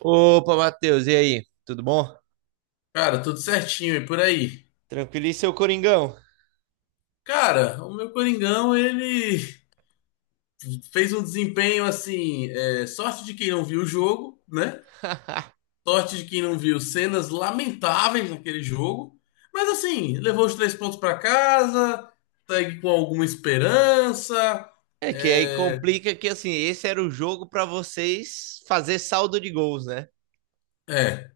Opa, Matheus, e aí? Tudo bom? Cara, tudo certinho e por aí. Tranquilo, e seu Coringão? Cara, o meu Coringão, ele fez um desempenho assim, é, sorte de quem não viu o jogo, né? Sorte de quem não viu cenas lamentáveis naquele jogo. Mas assim, levou os três pontos pra casa, segue com alguma esperança. É que aí É, complica que assim, esse era o jogo para vocês fazer saldo de gols, né? é.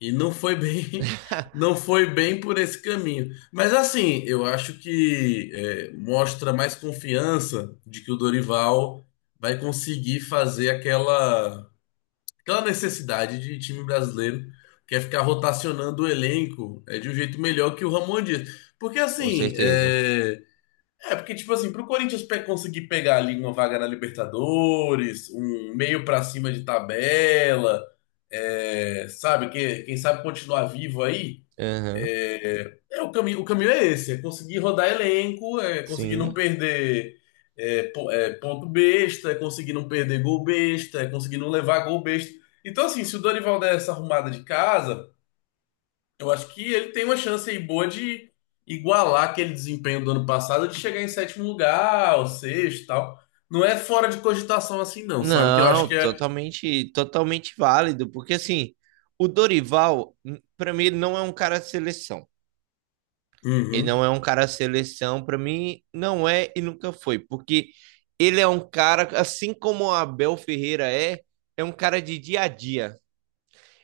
E não foi bem, não foi bem por esse caminho. Mas assim, eu acho que é, mostra mais confiança de que o Dorival vai conseguir fazer aquela, aquela necessidade de time brasileiro, que é ficar rotacionando o elenco é, de um jeito melhor que o Ramon Dias. Porque Com assim, certeza. é, é, porque, tipo assim, pro Corinthians conseguir pegar ali uma vaga na Libertadores, um meio pra cima de tabela, é, sabe, que, quem sabe continuar vivo aí, Aham, é o caminho é esse, é conseguir rodar elenco, é conseguir não Sim. perder é, é, ponto besta, é conseguir não perder gol besta, é conseguir não levar gol besta. Então, assim, se o Dorival der essa arrumada de casa, eu acho que ele tem uma chance aí boa de igualar aquele desempenho do ano passado, de chegar em sétimo lugar, ou sexto e tal. Não é fora de cogitação assim, não, sabe? Que eu acho Não, que é. totalmente, totalmente válido, porque assim, o Dorival, para mim, ele não é um cara de seleção. Ele Uhum, não é um cara de seleção, para mim, não é e nunca foi, porque ele é um cara, assim como o Abel Ferreira é, é um cara de dia a dia.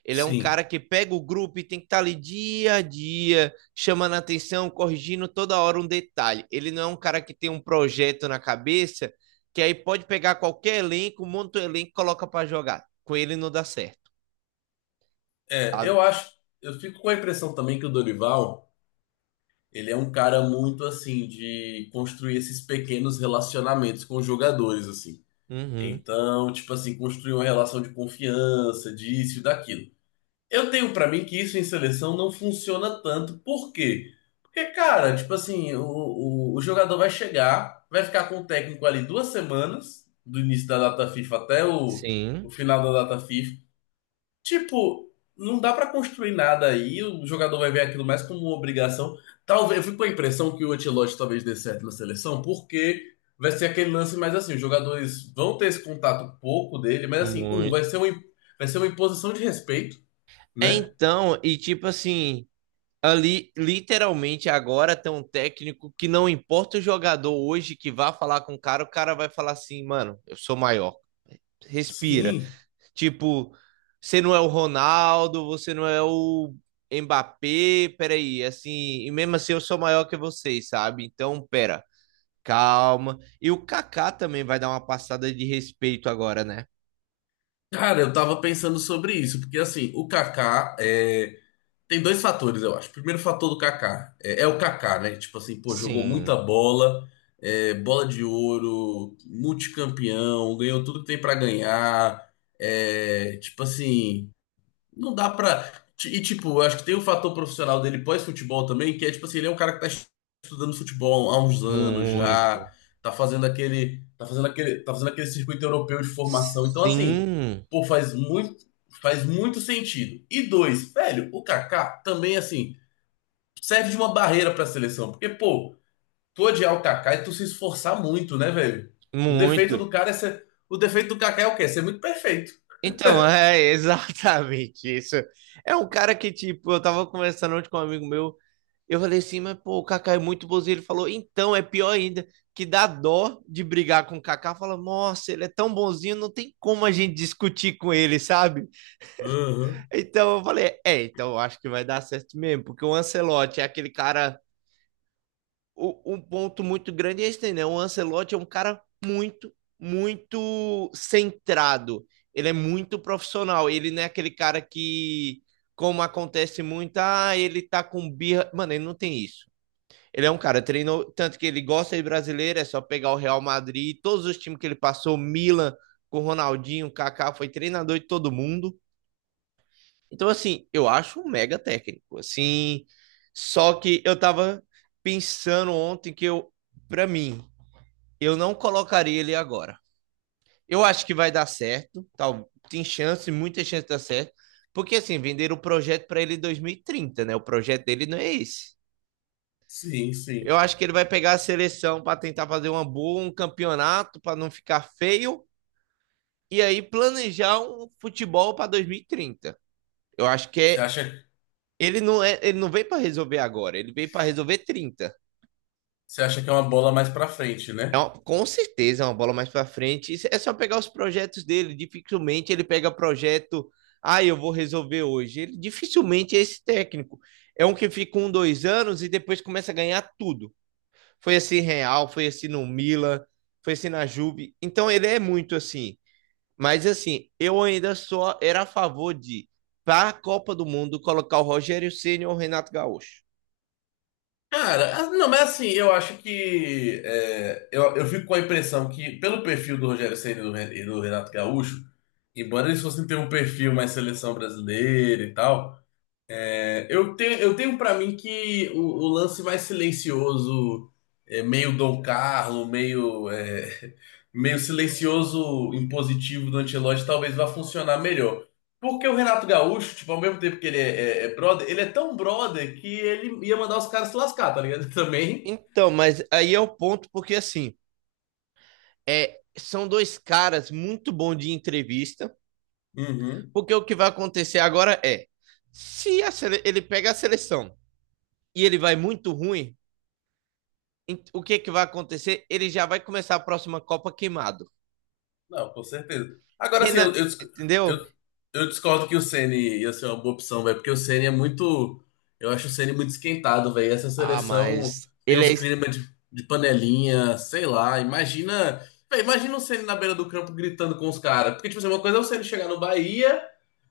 Ele é um sim. cara que pega o grupo e tem que estar ali dia a dia, chamando a atenção, corrigindo toda hora um detalhe. Ele não é um cara que tem um projeto na cabeça que aí pode pegar qualquer elenco, monta o elenco e coloca para jogar. Com ele não dá certo, É, sabe? eu acho. Eu fico com a impressão também que o Dorival, ele é um cara muito assim, de construir esses pequenos relacionamentos com os jogadores, assim. Uhum. Então, tipo assim, construir uma relação de confiança, disso e daquilo. Eu tenho pra mim que isso em seleção não funciona tanto. Por quê? Porque, cara, tipo assim, o jogador vai chegar, vai ficar com o técnico ali duas semanas, do início da data FIFA até o Sim, final da data FIFA. Tipo, não dá pra construir nada aí, o jogador vai ver aquilo mais como uma obrigação. Talvez, eu fico com a impressão que o Ancelotti talvez dê certo na seleção, porque vai ser aquele lance mais assim, os jogadores vão ter esse contato pouco dele, mas assim, um, muito. Vai ser uma imposição de respeito É né? então, e tipo assim, ali literalmente agora tem um técnico que não importa o jogador hoje que vá falar com o cara vai falar assim, mano, eu sou maior. Respira. Sim. Tipo, você não é o Ronaldo, você não é o Mbappé, peraí, assim, e mesmo assim eu sou maior que vocês, sabe? Então, pera, calma. E o Kaká também vai dar uma passada de respeito agora, né? Cara, eu tava pensando sobre isso, porque assim, o Kaká é... tem dois fatores, eu acho. O primeiro fator do Kaká é, é o Kaká, né? Tipo assim, pô, jogou muita Sim, bola, é, bola de ouro, multicampeão, ganhou tudo que tem pra ganhar. É, tipo assim. Não dá pra. E, tipo, eu acho que tem o fator profissional dele pós-futebol também, que é, tipo assim, ele é um cara que tá estudando futebol há uns anos muito. já, tá fazendo aquele, tá fazendo aquele, tá fazendo aquele circuito europeu de formação. Então, assim, Sim, pô, faz muito sentido. E dois, velho, o Kaká também, assim, serve de uma barreira pra seleção, porque, pô, tu odiar o Kaká e tu se esforçar muito, né, velho? O defeito muito. do cara é ser, o defeito do Kaká é o quê? É ser muito perfeito. Então, é exatamente isso. É um cara que, tipo, eu tava conversando ontem com um amigo meu, eu falei assim, mas pô, o Kaká é muito bonzinho. Ele falou, então, é pior ainda, que dá dó de brigar com o Kaká. Fala, nossa, ele é tão bonzinho, não tem como a gente discutir com ele, sabe? Aham. Então eu falei, é, então eu acho que vai dar certo mesmo, porque o Ancelotti é aquele cara. Um ponto muito grande é esse, né? O Ancelotti é um cara muito, muito centrado. Ele é muito profissional. Ele não é aquele cara que, como acontece muito, ah, ele tá com birra. Mano, ele não tem isso. Ele é um cara, treinou tanto que ele gosta de brasileiro, é só pegar o Real Madrid, todos os times que ele passou, Milan, com o Ronaldinho, o Kaká, foi treinador de todo mundo. Então, assim, eu acho um mega técnico, assim. Só que eu tava pensando ontem pra mim, eu não colocaria ele agora. Eu acho que vai dar certo, tal, tem chance, muita chance de dar certo, porque assim, venderam o projeto pra ele em 2030, né? O projeto dele não é esse. Sim, Eu sim. acho que ele vai pegar a seleção pra tentar fazer uma boa, um campeonato pra não ficar feio e aí planejar um futebol pra 2030. Eu acho que Você acha. É, ele não veio para resolver agora, ele veio para resolver 30. Você acha que é uma bola mais pra frente, né? Com certeza é uma bola mais para frente. É só pegar os projetos dele. Dificilmente ele pega projeto. Ah, eu vou resolver hoje. Ele dificilmente é esse técnico. É um que fica um, dois anos e depois começa a ganhar tudo. Foi assim Real, foi assim no Milan, foi assim na Juve. Então ele é muito assim. Mas assim, eu ainda só era a favor de, para a Copa do Mundo, colocar o Rogério Ceni ou o Renato Gaúcho. Cara, ah, não, mas assim, eu acho que. É, eu fico com a impressão que, pelo perfil do Rogério Ceni e do e do Renato Gaúcho, embora eles fossem ter um perfil mais seleção brasileira e tal. É, eu tenho, eu tenho para mim que o lance mais silencioso, é, meio Dom Carlo, meio, é, meio silencioso impositivo do Ancelotti, talvez vá funcionar melhor. Porque o Renato Gaúcho, tipo, ao mesmo tempo que ele é, é brother, ele é tão brother que ele ia mandar os caras se lascar, tá ligado? Também. Então, mas aí é o ponto, porque assim, é, são dois caras muito bons de entrevista, Uhum. porque o que vai acontecer agora é, se a sele- ele pega a seleção e ele vai muito ruim, o que que vai acontecer? Ele já vai começar a próxima Copa queimado. Não, com certeza. Agora, assim, Renan, eu, entendeu? eu discordo que o Ceni ia ser uma boa opção, velho, porque o Ceni é muito. Eu acho o Ceni muito esquentado, velho. Essa Ah, seleção mas tem ele uns é... es- climas de panelinha, sei lá. Imagina. Véio, imagina o Ceni na beira do campo gritando com os caras. Porque, tipo assim, uma coisa é o Ceni chegar no Bahia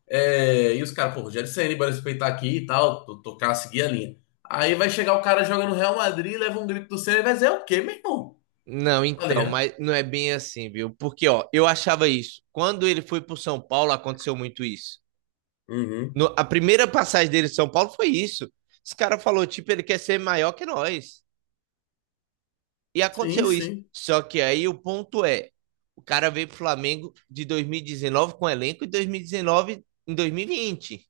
é, e os caras, pô, Rogério Ceni, bora respeitar aqui e tal, tocar, seguir a linha. Aí vai chegar o cara jogando no Real Madrid, leva um grito do Ceni e vai dizer, é o quê, meu irmão? Não, Tá então, ligado? mas não é bem assim, viu? Porque, ó, eu achava isso. Quando ele foi pro São Paulo, aconteceu muito isso. Uhum. A primeira passagem dele de São Paulo foi isso. Esse cara falou, tipo, ele quer ser maior que nós. E Sim, aconteceu isso. sim. Só que aí o ponto é, o cara veio pro Flamengo de 2019 com elenco e 2019 em 2020.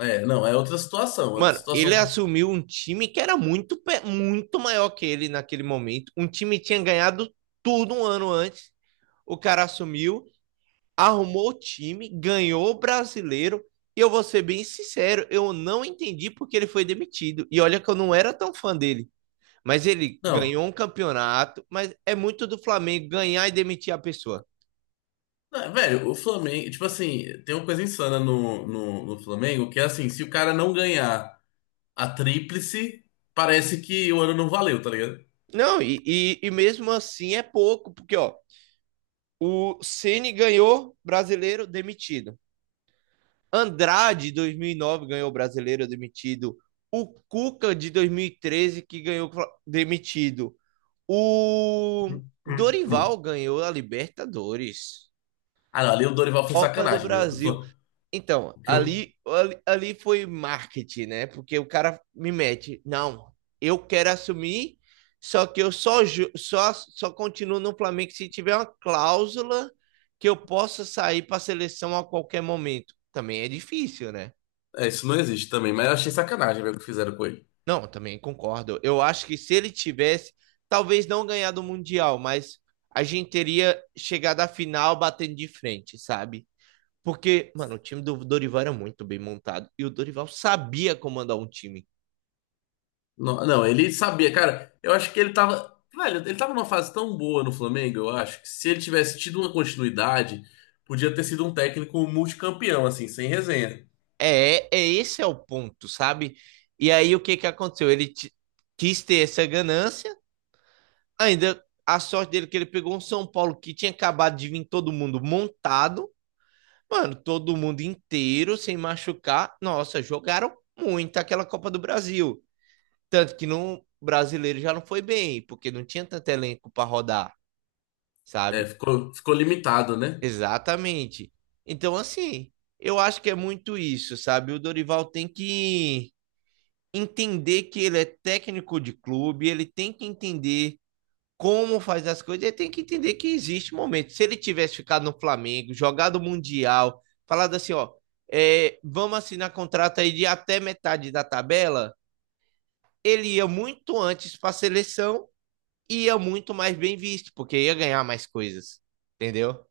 É, não, é outra situação, é outra Mano, ele situação. assumiu um time que era muito, muito maior que ele naquele momento. Um time que tinha ganhado tudo um ano antes. O cara assumiu, arrumou o time, ganhou o brasileiro. E eu vou ser bem sincero, eu não entendi porque ele foi demitido. E olha que eu não era tão fã dele. Mas ele Não, ganhou um campeonato, mas é muito do Flamengo ganhar e demitir a pessoa. não, velho, o Flamengo, tipo assim, tem uma coisa insana no Flamengo, que é assim, se o cara não ganhar a tríplice, parece que o ano não valeu, tá ligado? Não, e mesmo assim é pouco, porque ó, o Ceni ganhou brasileiro demitido. Andrade, 2009, ganhou brasileiro demitido. O Cuca, de 2013 que ganhou demitido. O Dorival ganhou a Libertadores, Ah, não, ali o Dorival foi Copa do sacanagem, meu. Que o Brasil. Então, o que eu- ali foi marketing, né? Porque o cara me mete, não, eu quero assumir, só que eu só, ju- só, só continuo no Flamengo se tiver uma cláusula que eu possa sair para a seleção a qualquer momento. Também é difícil, né? é, isso não existe também, mas eu achei sacanagem, velho, o que fizeram com ele. Não, também concordo. Eu acho que se ele tivesse, talvez não ganhado o Mundial, mas a gente teria chegado à final batendo de frente, sabe? Porque, mano, o time do Dorival era muito bem montado e o Dorival sabia comandar um time. Não, não, ele sabia, cara, eu acho que ele tava. Velho, ele tava numa fase tão boa no Flamengo, eu acho, que se ele tivesse tido uma continuidade, podia ter sido um técnico multicampeão, assim, sem resenha. É, é esse é o ponto, sabe? E aí o que que aconteceu? Quis ter essa ganância, ainda a sorte dele é que ele pegou um São Paulo que tinha acabado de vir todo mundo montado. Mano, todo mundo inteiro, sem machucar. Nossa, jogaram muito aquela Copa do Brasil. Tanto que no brasileiro já não foi bem, porque não tinha tanto elenco para rodar, É, sabe? ficou, ficou limitado, né? Exatamente. Então, assim, eu acho que é muito isso, sabe? O Dorival tem que entender que ele é técnico de clube, ele tem que entender como faz as coisas, ele tem que entender que existe um momento. Se ele tivesse ficado no Flamengo, jogado o Mundial, falado assim, ó, é, vamos assinar contrato aí de até metade da tabela, ele ia muito antes para a seleção e ia muito mais bem visto, porque ia ganhar mais coisas, entendeu?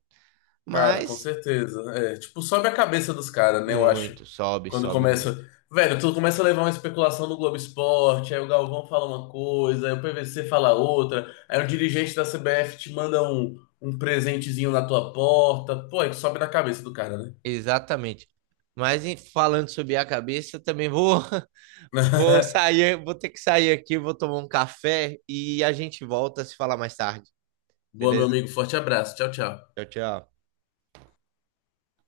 Cara, com Mas certeza. É, tipo, sobe a cabeça dos caras, né? Eu acho. muito, sobe, Quando sobe muito. começa. Velho, tu começa a levar uma especulação do Globo Esporte, aí o Galvão fala uma coisa, aí o PVC fala outra, aí o dirigente da CBF te manda um presentezinho na tua porta. Pô, aí sobe na cabeça do cara, né? Exatamente. Mas falando sobre a cabeça, também vou, vou sair, vou ter que sair aqui, vou tomar um café e a gente volta a se falar mais tarde. Boa, meu Beleza? amigo. Forte abraço. Tchau, tchau. Tchau, tchau.